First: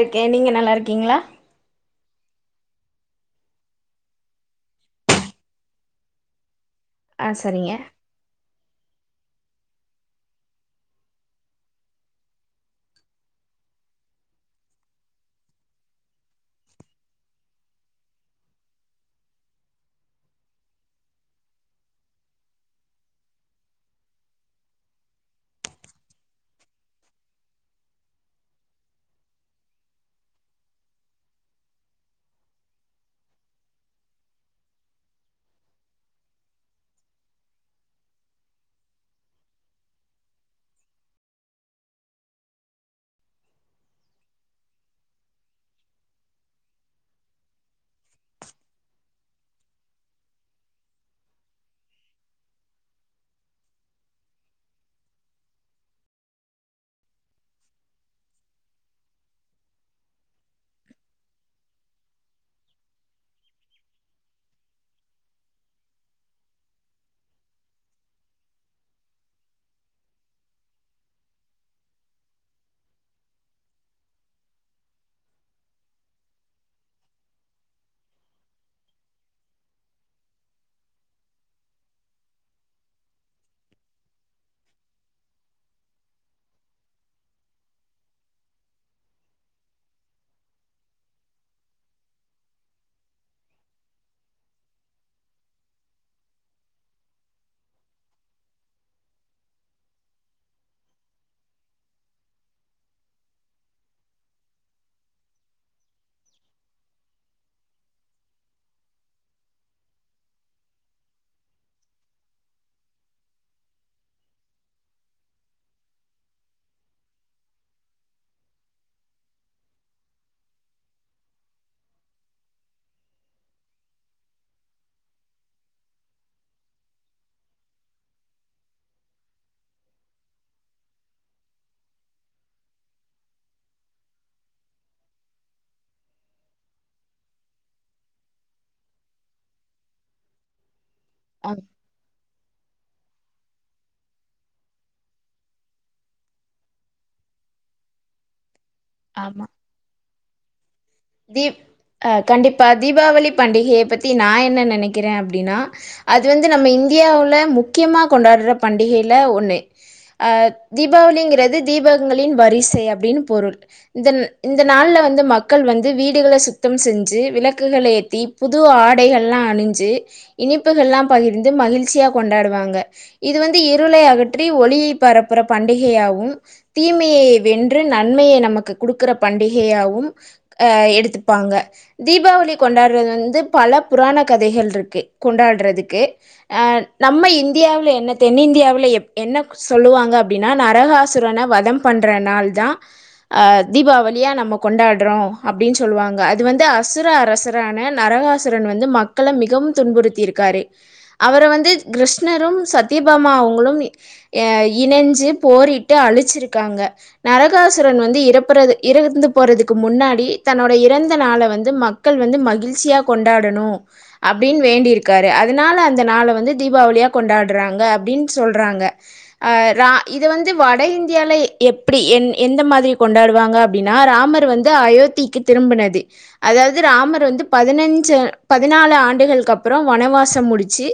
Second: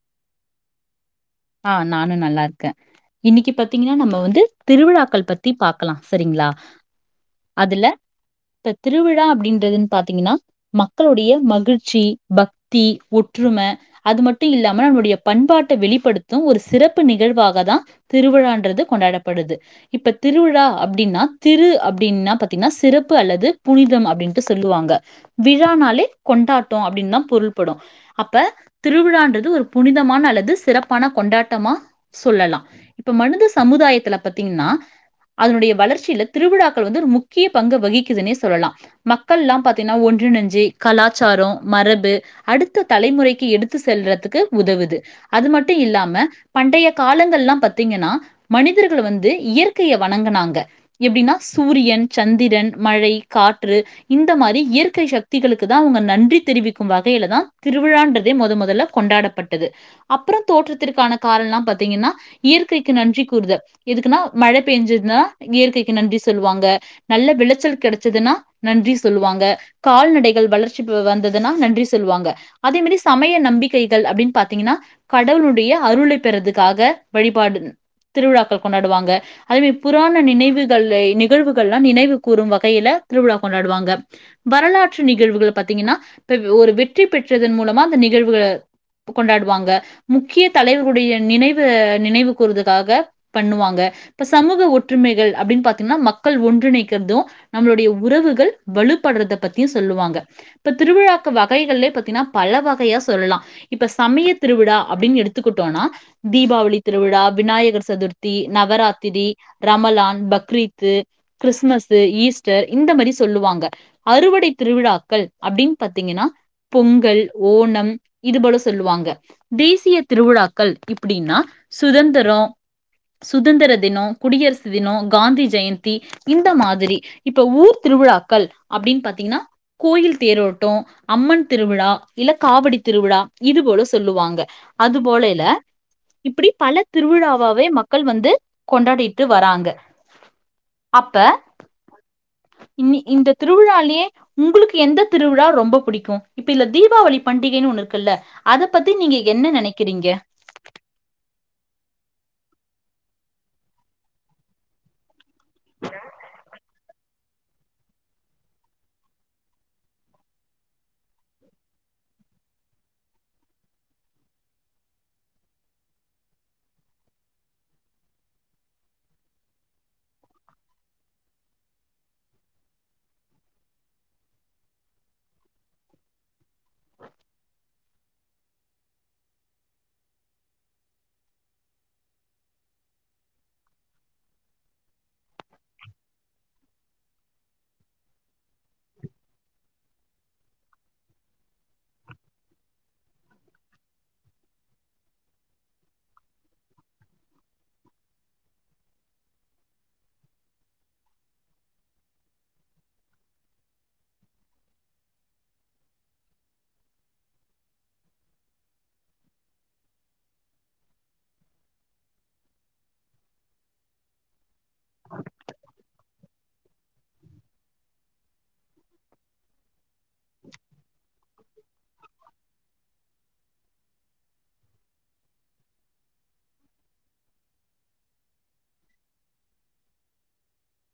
ருக்க நீங்க நல்லாருக்கீங்ளா ஆ நானு நல்லா இருக்க இன்னைக்கி பாத்தீங்னா நம்ம வந்து திருவிழாக்கள் பத்தி பாக்கலா சரிங்களா ஆ சரிங்க அதுல இப்ப திருவிழா அப்டின்றதுன்னு பாத்தீங்னா மக்களோடைய மகிழ்ச்சி பக்தி ஒற்றும அது மட்டு இல்லாம நம்மளோடய பண்பாட்ட வெளிப்படுத் து ஒரு சிறப்பு நிகழ்வாக தா திருவிழான்றது கொண்டாடப்படுது இப்ப திருவிழா அப்டீன்னா திரு அப்டீன்னா பாத்தீங்ன்னா சிறப்பு அல்லது புனிதம் அப்டீன்ட்டு சொல்லுவாங்க விழானாலே கொண்டாட்டோ அப்டீன்தா பொருள்படோ அப்ப திருவிழான்றது ஒரு புனிதமான அல்லது சிறப் பான கொண்டாட்டமா சொல்லலா இப்ப மனித சமுதாயத்துல பத்தீங்கன்னா அதனுடைய வளர்ச்சியில திருவிழாக்கள் வந்து ஒரு முக்கிய பங்கு வகிக்குதுன்னே சொல்லலா மக்கள்லா பாத்தீங்ன்னா ஒன்றினஞ்சி கலாச்சாரோ மரபு அடுத்த தலைமுறைக்கு எடுத்து செல்றதுக்கு உதவுது அது மட் டு இல்லாம பண்டைய காலங்கள்லா பாத்தீங்கன்னா மனிதர்கள் வந்து இயற்கைய வணங்குனாங்க எப்டீன்னா சூரியன் சந்திரன் மழை காற்று இந்த மாரி இயற்கை சக்திகளுக்குதா அவுங்க நன்றி தெரிவிக்கும் வகையிலதா திருவிழான்றதே மொத மொதல்ல கொண்டாடப்பட்டது அப்புறோ தோற்றத்திற்கான காரணோலா பாத்தீங்கன்னா இயற்கைக்கு நன்றி கூறுத எதுக்குன்னா மழை பெய்ஞ்சுதுன்னா இயற்கைக்கு நன்றி சொல்லுவாங்க நல்ல விளைச்சல் கெடைச்சுதுன்னா நன்றி சொல்லுவாங்க கால்நடைகள் வளர்ச்சி வந்ததுன்னா நன்றி சொல்லுவாங்க அதே மாரி சமய நம்பிக்கைகள் அப்டின்னு பாத்தீங்கன்னா கடவுளுடைய அருளை பெறதுக்காக வழிபாடு திருவிழாக்கள் கொண்டாடுவாங்க அதே மாரி புராண நினைவுகள் நிகழ்வுகள்லா நினைவு கூறும் வகையில திருவிழா கொண்டாடுவாங்க வரலாற்று நிகழ்வுகள பாத்தீங்கன்னா இப்ப ஒரு வெற்றி பெற்றதன் மூலமா அந்த நிகழ்வுகள கொண்டாடுவாங்க முக்கிய தலைவர்களுடைய நினைவு நினைவு கூறுவதுக்காக பண்ணுவாங்க இப்ப சமூக ஒற்றுமைகள் அப்டீன் பாத்தீங்கன்னா மக்கள் ஒன்றிணைக்கிறதோ நம்மளுடைய உறவுகள் வலுப்படுறத பத்தியு சொல்லுவாங்க இப்ப திருவிழாக்கு வகைகள்லே பாத்தீங்கன்னா பல வகையா சொல்லலா இப்ப சமய திருவிழா அப்டீன்னு எடுத்துக்குட்டோனா தீபாவளி திருவிழா விநாயகர் சதுர்த்தி நவராத்திரி ரமலான் பக்ரீத்து கிருஷ்மசு ஈஸ்டர் இந்த மாரி சொல்லுவாங்க அறுவடை திருவிழாக்கள் அப்டீன்னு பாத்தீங்கன்னா பொங்கல் ஓணம் இது போல சொல்லுவாங்க தேசிய திருவிழாக்கள் இப்டீன்னா சுதந்திரோ சுதந்திர தினோ குடியரசு தினோ காந்தி ஜெயந்தி இந்த மாதிரி இப்ப ஊர் திருவிழாக்கள் அப்டின்னு பாத்தீங்கன்னா கோயில் தேரோட்டோ அம்மன் திருவிழா இல்ல காவடி திருவிழா இது போல சொல்லுவாங்க அது போல இல்ல இப்புடி பல திருவிழாவாவே மக்கள் வந்து கொண்டாடிட்டு வராங்க அப்ப ஆ இன்னி இந்த திருவிழாலயே உங்குளுக்கு எந்த திருவிழா ரொம்ப புடிக்கோ இப்ப இதுல தீபாவளி பண்டிகைன்னு ஒண்ணு இருக்குல அத பத்தி நீ ஆ என்ன நெனைக்கிறீங்க தீப் அ கண்டிப்பா தீபாவளி பண்டிகைய பத்தி நா என்ன நெனக் கிறே அப்டீன்னா அது வந்து நம்ம இந்தியாவுல முக்கியமா கொண்டாட்ற பண்டிகைல ஒண்ணு அ தீபாவளிங்கிறது தீபங்களின் வரிசை அப்டீன்னு பொருள் இந்த இந்த நாள்ல வந்து மக்கள் வந் து வீடுகள சுத்தம் செஞ்சி விளக்குகள் ஏத்தி புது ஆடைகள்லா அணிஞ்சி இனிப்புகள்லா பகிர்ந்து மகிழ்ச்சியா கொண்டாடுவாங்க இது வந்து இருளை அகற்றி ஒளியை பரப்புர பண்டிகையாகும் தீமையை வென்று நன்மையை நமக்கு குடுக்குற பண்டிகையாவும் அ எடுத்துப்பாங்க தீபாவளி கொண்டாட்றது வந்து பல புராண கதைகள் இருக்கு கொண்டாட்றதுக்கு அ நம்ம இந்தியாவ்ல என்ன தென்னிந்தியாவுல எப் என்ன சொல்லுவாங்க அப்டின்னா நரகாசுரன வதம் பண்ற நாள் தா அ தீபாவளியா நம்ப கொண்டாட்றோ அப்டின் சொல்லுவாங்க அது வந்து அசுர அரசரான நரகாசூரன் வந்து மக்கள மிகவும் துன்புறுத்தியிருக் க்காரு அவர வந்து கிருஷ்ணரும் சத்தய பாமா அவுங்ளும் ஏ இணைஞ்சு போரிட்டு அழிச்சிருக்காங்க நரகாசூரன் வந்து இறப்புறது இறந்து போறதுக்கு முன்னாடி தன்னோட இறந்த நாள வந்து மக்கள் வந்து மகிழ்ச்சியா கொண்டாடணு அப்டின் வேண்டியிருக்காரு அதனால அந்த நாள வந்து தீபாவளியா கொண்டாட்றாங்க அப்டின் சொல்றாங்க அ ரா இது வந்து வட இந்தியாலே எப்டி என் எந்த மாதிரி கொண்டாடுவாங்க அப்டின்னா ராமர் வந்து அயோத்திக்கு திரும்புனது அதாவ்து ராமர் வந்து பதினஞ்சு பதினாலு ஆண்டுள்க்கு அப்றோ வனவாசோ முடிச்சு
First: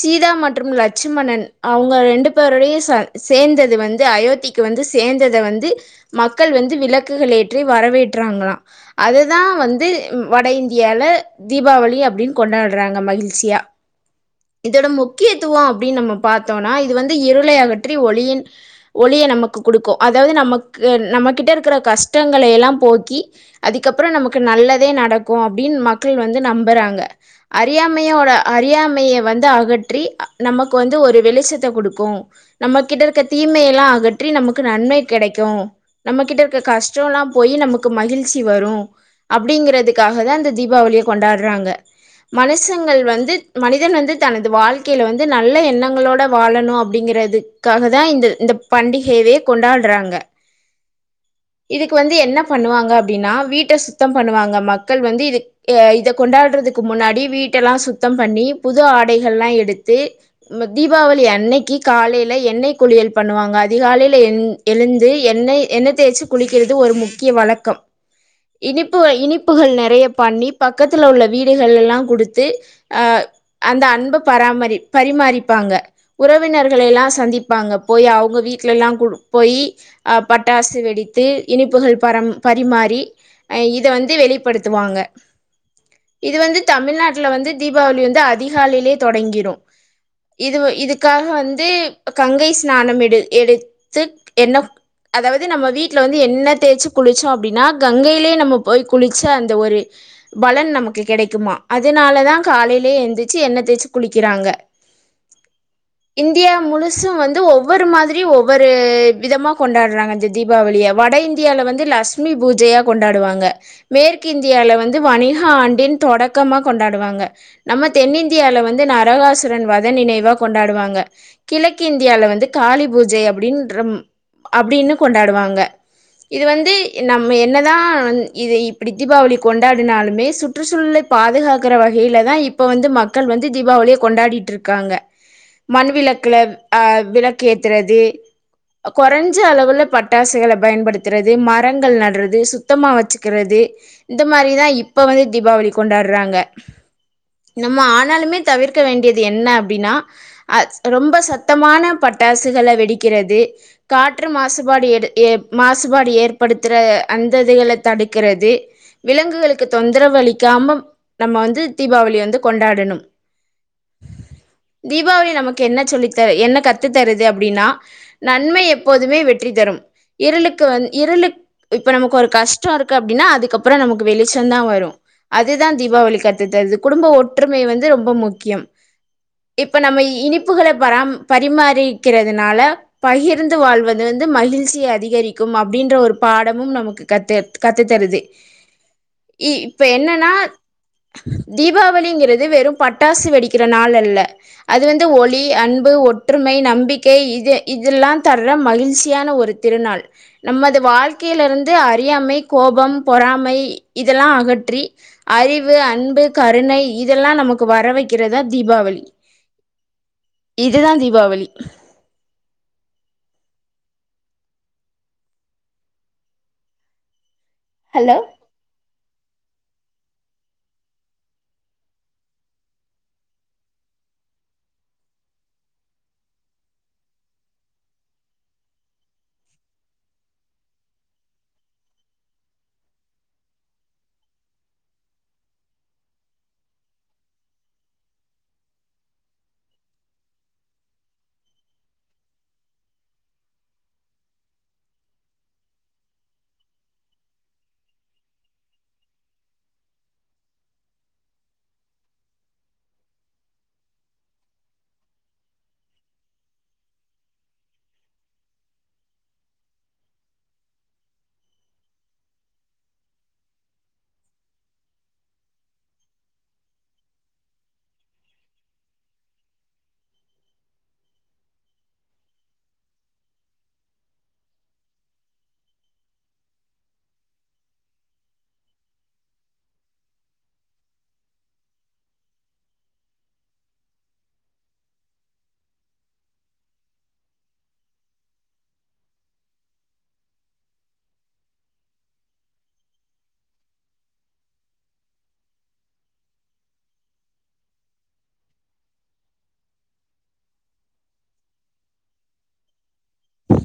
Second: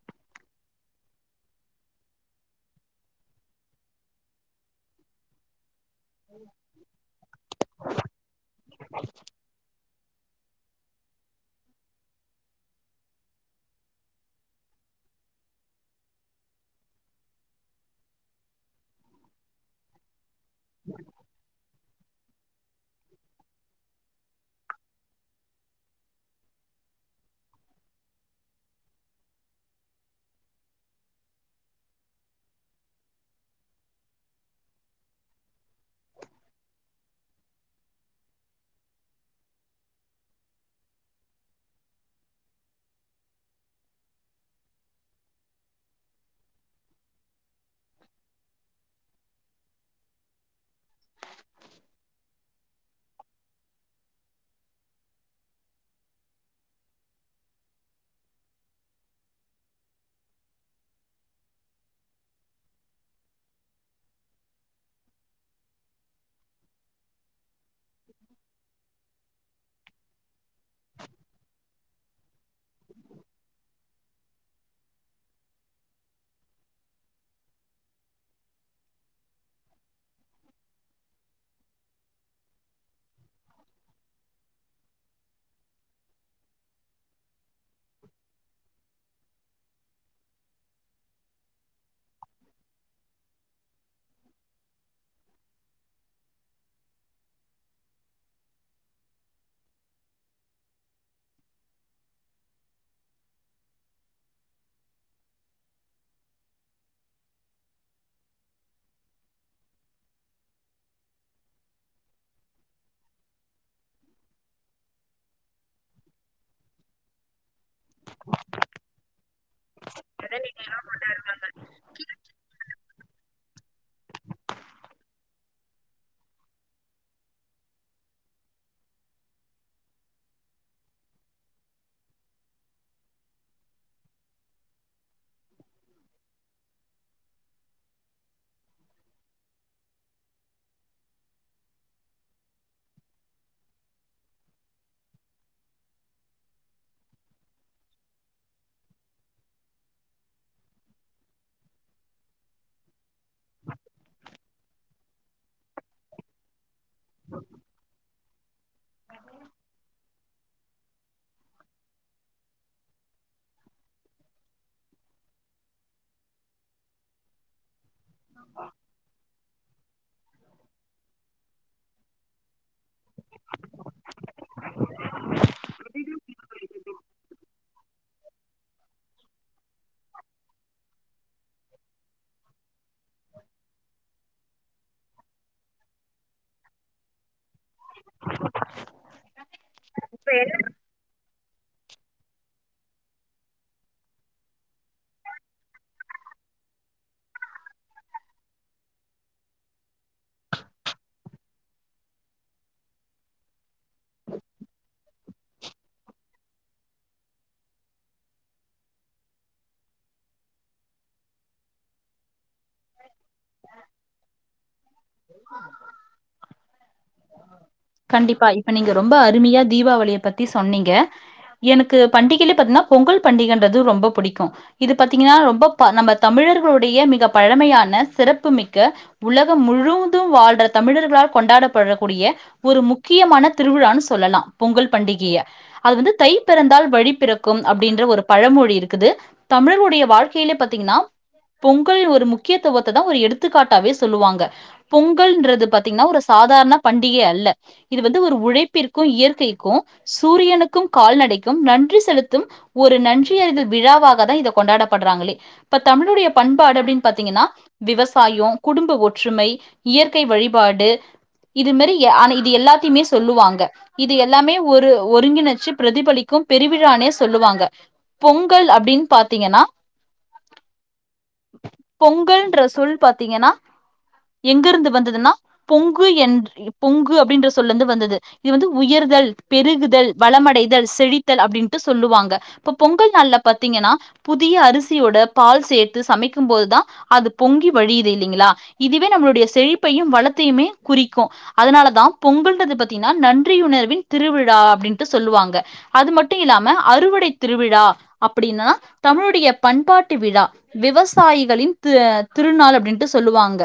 சீதா மற்றும் லட்சுமணன் அவுங்க ரெண்டு பேருடைய சன் சேந்தது வந்து அயோத்திக்கு வந்து சேந்தத வந்து மக்கள் வந்து விளக்குகள் ஏற்றி வரவேற்றாங்களா அதுதா வந்து வட இந்தியால தீபாவளி அப்டின்னு கொண்டாட்றாங்க மகிழ்ச்சியா இதோட முக்கியத்துவோ அப்டின்னு நம்ம பாத்தோனா இது வந்து இருளை அகற்றி ஒளியின் ஒளிய நமக்கு குடுக்கு அதாவது நமக்கு நம்மகிட்ட இருக்குற கஷ்டங்கள எல்லா போக்கி அதுக்கப்றோ நமக்கு நல்லதே நடக்கு அப்டின் மக்கள் வந்து நம்புறாங்க அறியாமையோட அறியாமைய வந்து அகற்றி நமக்கு வந்து ஒரு வெளிச்சத்த குடுக்கு நம்மகிட்ட இருக்க தீமைய எல்லா அகற்றி நமக்கு நன்மை கெடைக்கு நம்மகிட்ட இருக்க கஷ்டோல்லா போயி நமக்கு மகிழ் ச்சி வரு அப்டிங்கறதுக்காக தா அந்த தீபாவளிய கொண்டாட்றாங்க மனுஷங்கள் வந்து மனிதன் வந்து தனது வாழ்க்கையில்ல வந்து நல்ல எண்ணங்களோட வாழணு அப்டிங்கிறது அதுக்காக தா இந்த இந்த பண்டிகையவே கொண்டாட்றாங்க இதுக்கு வந்து என்ன பண்ணுவாங்க அப்டின்னா வீட்ட சுத்தோ பண்ணுவாங்க மக்கள் வந்து இது அ இத கொண்டாட்றதுக்கு முன்னாடி வீட்டெல்லா சுத்தோ பண்ணி புது ஆடைகள் எல்லா எடுத்து தீபாவளி அன்னைக்கு காலைல எண்ணெய் குளியல் பண்ணுவாங்க அதிகாலைல எந் எழுந்து என்னை எண்ண தேச்சு குளிக்கிறது ஒரு முக்கிய வழக்கம் இனிப்பு இனிப்புகள் நெறைய பண்ணி பக்கத்துல உள்ள வீடுகள்லெல்லா குடுத் து அ அந்த அன்ப பராமரி பரிமாறிப்பாங்க உறவினர்கள எல்லா சந்திப்பாங்க போய் அவுங்க வீட்ல எல்லா குடு போய்யி அ பட்டாசு வெடி த்து இனிப்புகள் பரம் பரிமாறி அ இத வந்து வெளிப்படுத்துவாங்க இது வந்து தமிழ்நாட்ல வந்து தீபாவளி வந்து அதிகாலையிலே தொடங்கிறு இது இதுக்காக வந்து கங்கை ஸ்நானம் எடு எடுத்து என்ன அதாவது நம்ம வீட் ல வந்து எண்ண தேச்சு குளிச்சோ அப்டின்னா கங்கையிலே நம்ம போய் குளிச்ச அந்த ஒரு பலன் நமக்கு கிடைக்குமா அதனால தா காலைலே எந்திச்சு எண்ணெ தேச்சு குளிக்கிறாங்க இந்தியா முழுசு வந்து ஒவ்வொரு மாதிரி ஒவ்வொரு விதமா கொண்டாடுறாங்க அந்த தீ பாவளிய வட இந்தியால வந்து லட்சுமி பூஜையா கொண்டாடுவாங்க மேற்கு இந்தியால வந்து வணிக ஆண்டின் தொடக்கமா கொண்டாடுவாங்க நம்ம தென்னிந்தியால வந்து நரகாசூரன் வதன் நினைவா கொண்டாடுவாங்க கிழக்கு இந்தியால வந்து காளி பூஜை அப்டிர்ம் அப்டின்னு கொண்டாடுவாங்க இது வந்து நம்ம என்ன தா இது இப்டி தீபாவளி கொண்டாடுனாலுமே சு ற்றுச்சூழலை பாதுகாக்கற வகையில தா இப்ப வந்து மக்கள் வந்து தீபாவளிய கொண்டாடிட்டு இருக்காங்க மண் விளக்குல அ விளக்கு ஏத்துறது கொறைஞ்ச அளவுல பட் பட்டாசுகள பயன்படுத்துறது மரங்கள் நட்றது சுத்தமா வச்சுக்கிறது இந்த மாரிதா இப்ப வந்து தீபாவளி கொண்டாடுறாங்க நம்ம ஆனாலுமே தவிர்க்க வேண்டியது என்ன அப்டின்னா அ ரொம்ப சத்தமான பட்டாசுகள வெடிக்கிறது காற்று மாசுபாடு எடு எ மாசுபாடு ஏற்படுத்துற அந்த இதுகள தடுக்குறது விலங்குகளுக்கு தொந்தரவு அளிக்காம நம்ம வந்து தீபாவளி வந்து கொண்டாடணும் தீபாவளி நமக்கு என்ன சொல்லித்தரு என்ன கத்து தருது அப்டின்னா நன்மை எப்போதுமே வெற்றி தரும் இருளுக்கு வந் இருளுக் இப்ப நமக்கு ஒரு கஷ் டோ இருக்கு அப்டின்னா அதுக்கப்றோ நமக்கு வெளிச்சோ தா வரு அதுதா தீபாவளி கத்து தருது குடும்ப ஒற்றுமை வந்து ரொம்ப முக்கியம் இப்ப நம்ம இனிப்புகள பரா பரிமாறிக்கிறதுனால பகிர்ந்து வாழ்வது வந்து மகிழ்ச்சியை அதிகரிக்கும் அப்டின்ற ஒரு பாடமும் நமக்கு கத்து கத்து தருது இ இப்ப என்னன்னா தீபாவளிங்கிறது வெறு பட்டாசு வெடிக்கிற நாள் அல்ல அது வந்து ஒளி அன்பு ஒற்றுமை நம்பிக்கை இது இதெல்லா தர்ற மகிழ்ச்சியான ஒரு திருநாள் நமது வாழ்க்கையில இருந்து அறியாமை கோபம் பொறாமை இதெல்லா அகற்றி அறிவு அன்பு கருணை இதெல்லா நமக்கு வர வைக்கிறதா தீபாவளி இதுதா தீபாவளி ஹலோ கண்டிப்பா இப் ப நீங்க ரொம்ப அருமையா தீபாவளிய பத்தி சொன்னீங்க எனக்கு பண்டிகைல பாத்தீனா பொங்கல் பண்டிகன்றது ரொம்ப புடிக்கு இது பாத்தீங்கனா ரொம்ப நம்ம தமிழர்களுடைய மிக பழமையான சிறப்புமிக்க உலகம் முழுவதும் வாழ்ற தமிழர்களால் கொண்டாடப்பட கூடிய ஒரு முக்கியமான திருவிழான்னு சொல்லலா பொங்கல் பண்டிகைய அது வந்து தை பிறந்தால் வழி பிறக்கும் அப்டின்ற ஒரு பழமொழி இருக்குது தமிழர்களுடைய வாழ்க்கையிலே பாத்தீங்கன்னா பொங்கல் ஒரு முக்கியத்துவத்த தா ஒரு எடுத்துக்காட்டாவே சொல்லுவாங்க பொங்கல்ன்றது பாத்தீங்கன்னா ஒரு சாதாரண பண்டிகை அல்ல இது வந்து ஒரு உழைப்பிற்கு இயற்கைக்கு சூரியனுக்கும் கால் நடைக்கும் நன்றி செலுத்தும் ஒரு நன்றி எறிதல் விழாவாக தா இத கொண்டாடப்பட்றாங்களே இப்ப தமிழுடைய பண்பாடு அப்டின்னு பாத்தீங்கன்னா விவசாயோ குடும்ப ஒற்றுமை இயற்கை வழிபாடு இது மேரி ஆன இது எல்லாத்தியுமே சொல்லுவாங்க இது எல்லாமே ஒரு ஒருங்கிணைச்சு பிரதிபலிக்கும் பெருவிழானே சொல்லுவாங்க பொங்கல் அப்டின் பாத்திங்கன்னா. பொங்கல்ன்ற சொல் பாத்தீங்கன்னா எங்கிருந்து வந்ததுன்னா பொங்கு என் பொங்கு அப்படின்ற சொல்ல இருந்து வந்தது இது வந்து உயர்தல் பெருகுதல் வளமடைதல் செழித்தல் அப்டின்ட்டு சொல்லுவாங்க இப்ப பொங்கல் நாள்ல பாத்தீங்கனா புதிய அரிசியோட பால் சேத்து சமைக்கும்போதுதா அது பொங்கி வழியுது இல்லைங்களா இது வே நம்மளுடைய செழிப்பையும் வளத்தையுமே குறிக்கொ அதனாலதா பொங்கல்ன்றது பத்தீங்கனா நன்றியுணர்வின் திருவிழா அப்படின்டு சொல்லுவாங்க அது மட்டு இல்லாம அறுவடை திருவிழா அப்படின்னா தமிழுடைய பண்பாட்டு விழா விவசாயிகளின் த திருநாள் அப்டின்ட்டு சொல்லுவாங்க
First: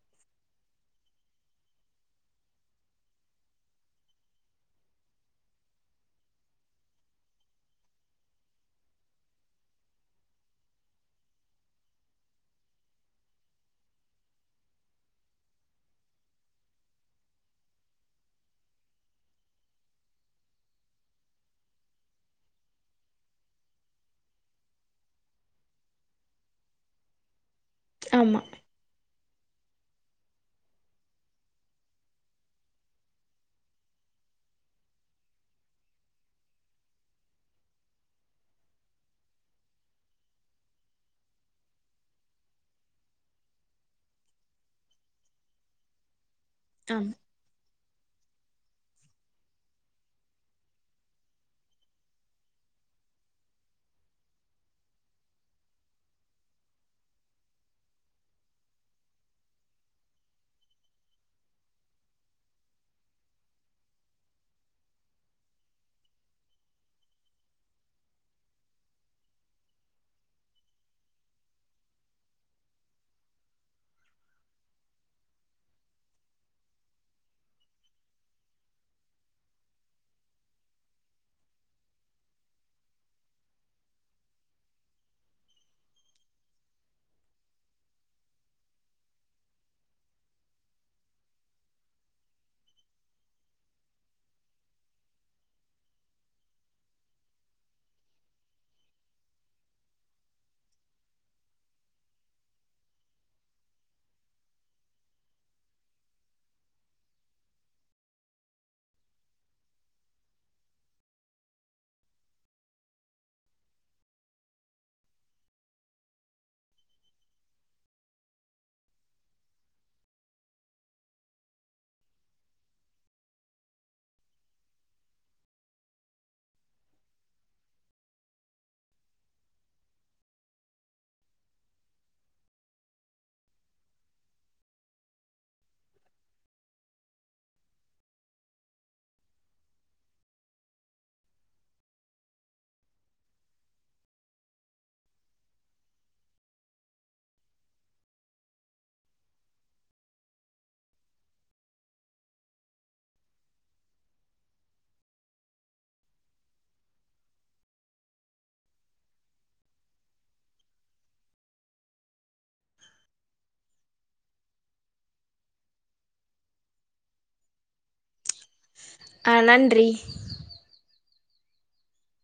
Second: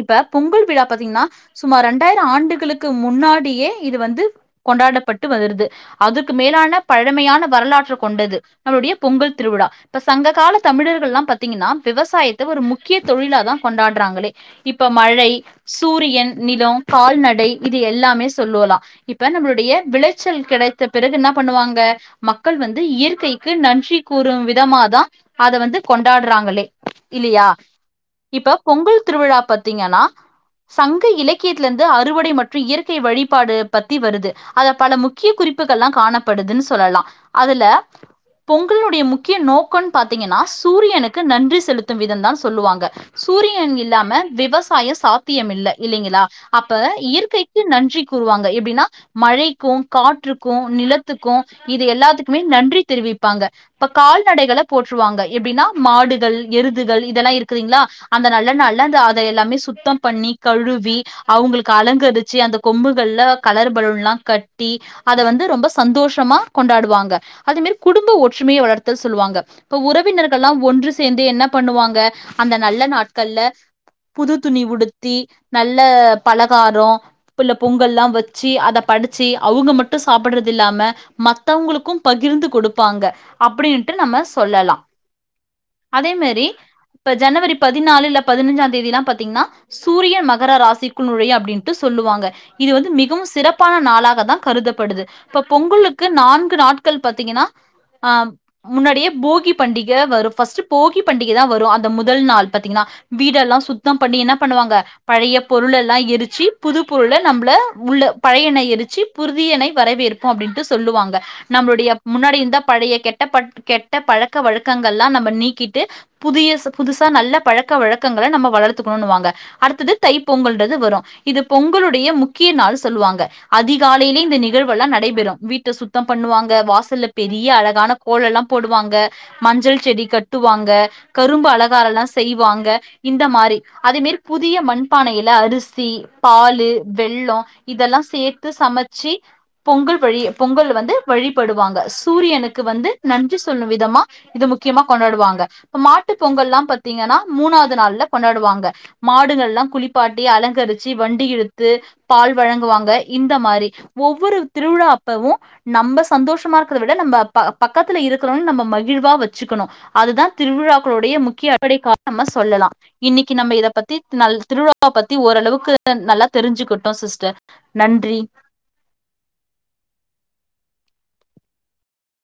இப்ப பொங்கல் விழா பாத்தீங்னா சுமார் ரெண்டாயிரோ ஆண்டுகளுக்கு முன்னாடியே இது வந்து கொண்டாடப்பட்டு வருது அதுக்கு மேலான பழமையான வரலாற்று கொண்டது நம்மளுடைய பொங்கல் திருவிழா இப்ப சங்க கால தமிழர்கள்ல்லா பாத்தீங்கன்னா விவசாயத்த ஒரு முக்கிய தொழிலாதா கொண்டாடுறாங்களே இப்ப மழை சூரியன் நிலோ கால்நடை இது எல்லாமே சொல்லோலா இப்ப நம்மளுடைய விளைச்சல் கிடைத்த பிறகு என்ன பண்ணுவாங்க மக்கள் வந்து இயற்கைக்கு நன்றி கூறு விதமாதா அத வந்து கொண்டாடுறாங்களே இல்லையா ஆமா இப்ப பொங்கல் திருவிழா பத்தீங்கன்னா சங்க இலக்கியத்திலிருந்து அறுவடை மற்றும் இயற்கை வழிபாடு பத்தி வருது அத பல முக் கிய குறிப்புகள்லா காணப்படுதுன் சொல்லலா அதுல பொங்கலுடைய முக்கிய நோக்கன் பாத்தீங்கன்னா சூரியனுக்கு நன்றி செலுத்தும் விதம் தா சொல்லுவாங்க சூரியன் இல்லாம விவசாய சாத்தியம் இல்ல இல்லைங்களா அப்ப ஆமா இயற்கை நன்றி கூறுவாங்க எப்படின்னா மழைக்கு காற்றுக்கு நிலத்துக்கு இது எல்லாத்துக்குமே நன்றி தெரிவிப்பாங்க இப்ப கால்நடைகளை போட்ரூவாங்க எப்டின்னா மாடுகள் எருதுகள் இதெல்லா இருக்குதுங்ளா அந்த நல்ல நாள்ள அந்த அத எல்லாமே சுத்தம் பண்ணி கழுவி அவங்களுக்கு அலங்கரிச்சு அந்த கொம்புகள்ல கலர் பலூன்லா கட்டி அத வந்து ரொம்ப சந்தோஷமா கொண்டாடுவாங்க அதே மாரி குடும்ப ஒற்றுமையை வளர்த்த சொல்லுவாங்க இப்ப உறவினர்கள்ல்லா ஒன்று சேர்ந்து என்ன பண்ணுவாங்க அந்த நல்ல நாட்கள்ல புது துணி உடுத்தி நல்ல பலகாரோ புல பொங்கல்லா வச்சு அத படிச்சு அவங்க மட்டும் சாப்பிடறது இல்லாம மத்தவங்களுக்கு பகிர்ந்து கொடுப்பாங்க அப்டின்ட்டு நம்ம சொல்லலா அதே மாரி இப்ப ஜனவரி பதினாலு இல்ல பதினஞ்சாம் தேதி எல்லா பாத்தீங்கன்னா சூரிய மகர ராசிக்குள் நுழைய அப்டின்ட்டு சொல்லுவாங்க இது வந்து மிகவு சிறப்பான நாளாக தா கருதப்படுது இப்ப பொங்கலுக்கு நான்கு நாட்கள் பாத்தீங்கன்னா அ முன்னாடியே போகி பண்டிகை வரும் ஃபர்ஸ்ட் போகி பண்டிகை தா வரும் அந்த முதல் நாள் பாத்தீங்கன்னா வீடெல்லா சுத்தம் பண்ணி என்ன பண்ணுவாங்க பழைய பொருளெல்லா எரிச்சு புது பொருள நம்பள உள்ள பழையண்ண எரிச்சு புறுதியணை வரவேற்போ அப்டின்ட்டு சொல்லுவாங்க நம்மளுடைய முன்னாடி இருந்த பழைய கெட்ட பட் கெட்ட பழக்க வழக்கங்கல்லா நம்ம நீக்கிட்டு புதிய புதுசா நல்ல பழக்க வழக்கங்கள நம்ம வளர்த்துக்கணுனூவாங்க அடுத்தது தை பொங்கல்ன்றது வரும் இது பொங்கலுடைய முக்கிய நாள் சொல்லுவாங்க அதிகாலையிலயே இந்த நிகழ்வல்லா நடைபெறு வீட்டை சுத்தம் பண்ணுவாங்க வாசல்ல பெரிய அழகான கோல எல்லா போடுவாங்க மஞ்சள் செடி கட்டுவாங்க கரும்பு அழகார எல்லா செய்வாங்க இந்த மாரி தய் அதேமேரி புதிய மண்பானையில அரிசி பாலு வெள்ளொ இதெல்லா சேத்து சமச்சி பொங்கல் வழி பொங்கல் வந்து வழிபடுவாங்க சூரியனுக்கு வந்து நன்றி சொல்லும் விதமா இது முக்கியமா கொண்டாடுவாங்க மாட்டு பொங்கல்லாம் பத்தீங்கன்னா மூணாவ்து நாள்ல கொண்டாடுவாங்க மாடுங்கள்லா குளிப்பாட்டி அலங்கரிச்சி வண்டி இழுத்து பால் வழங்குவாங்க இந்த மாரி ஒவ்வொரு திருவிழா அப்பவு நம்ப சந்தோஷமா இருக்கத விட நம்ப ப பக்கத்துல இருக்குறவ நம்ம மகிழ்வா வச்சுக்கணு அதுதா திருவிழாக்களுடைய முக்கிய அடிப்படைக் காரணமா சொல்லலா இன்னிக்கு நம்ப இத பத்தி நல் திருவிழாவ பத்தி ஓரளவுக்கு நல்லா தெரிஞ்சுக்கிட்டோ சிஸ்டர் நன்றி அ நன்றி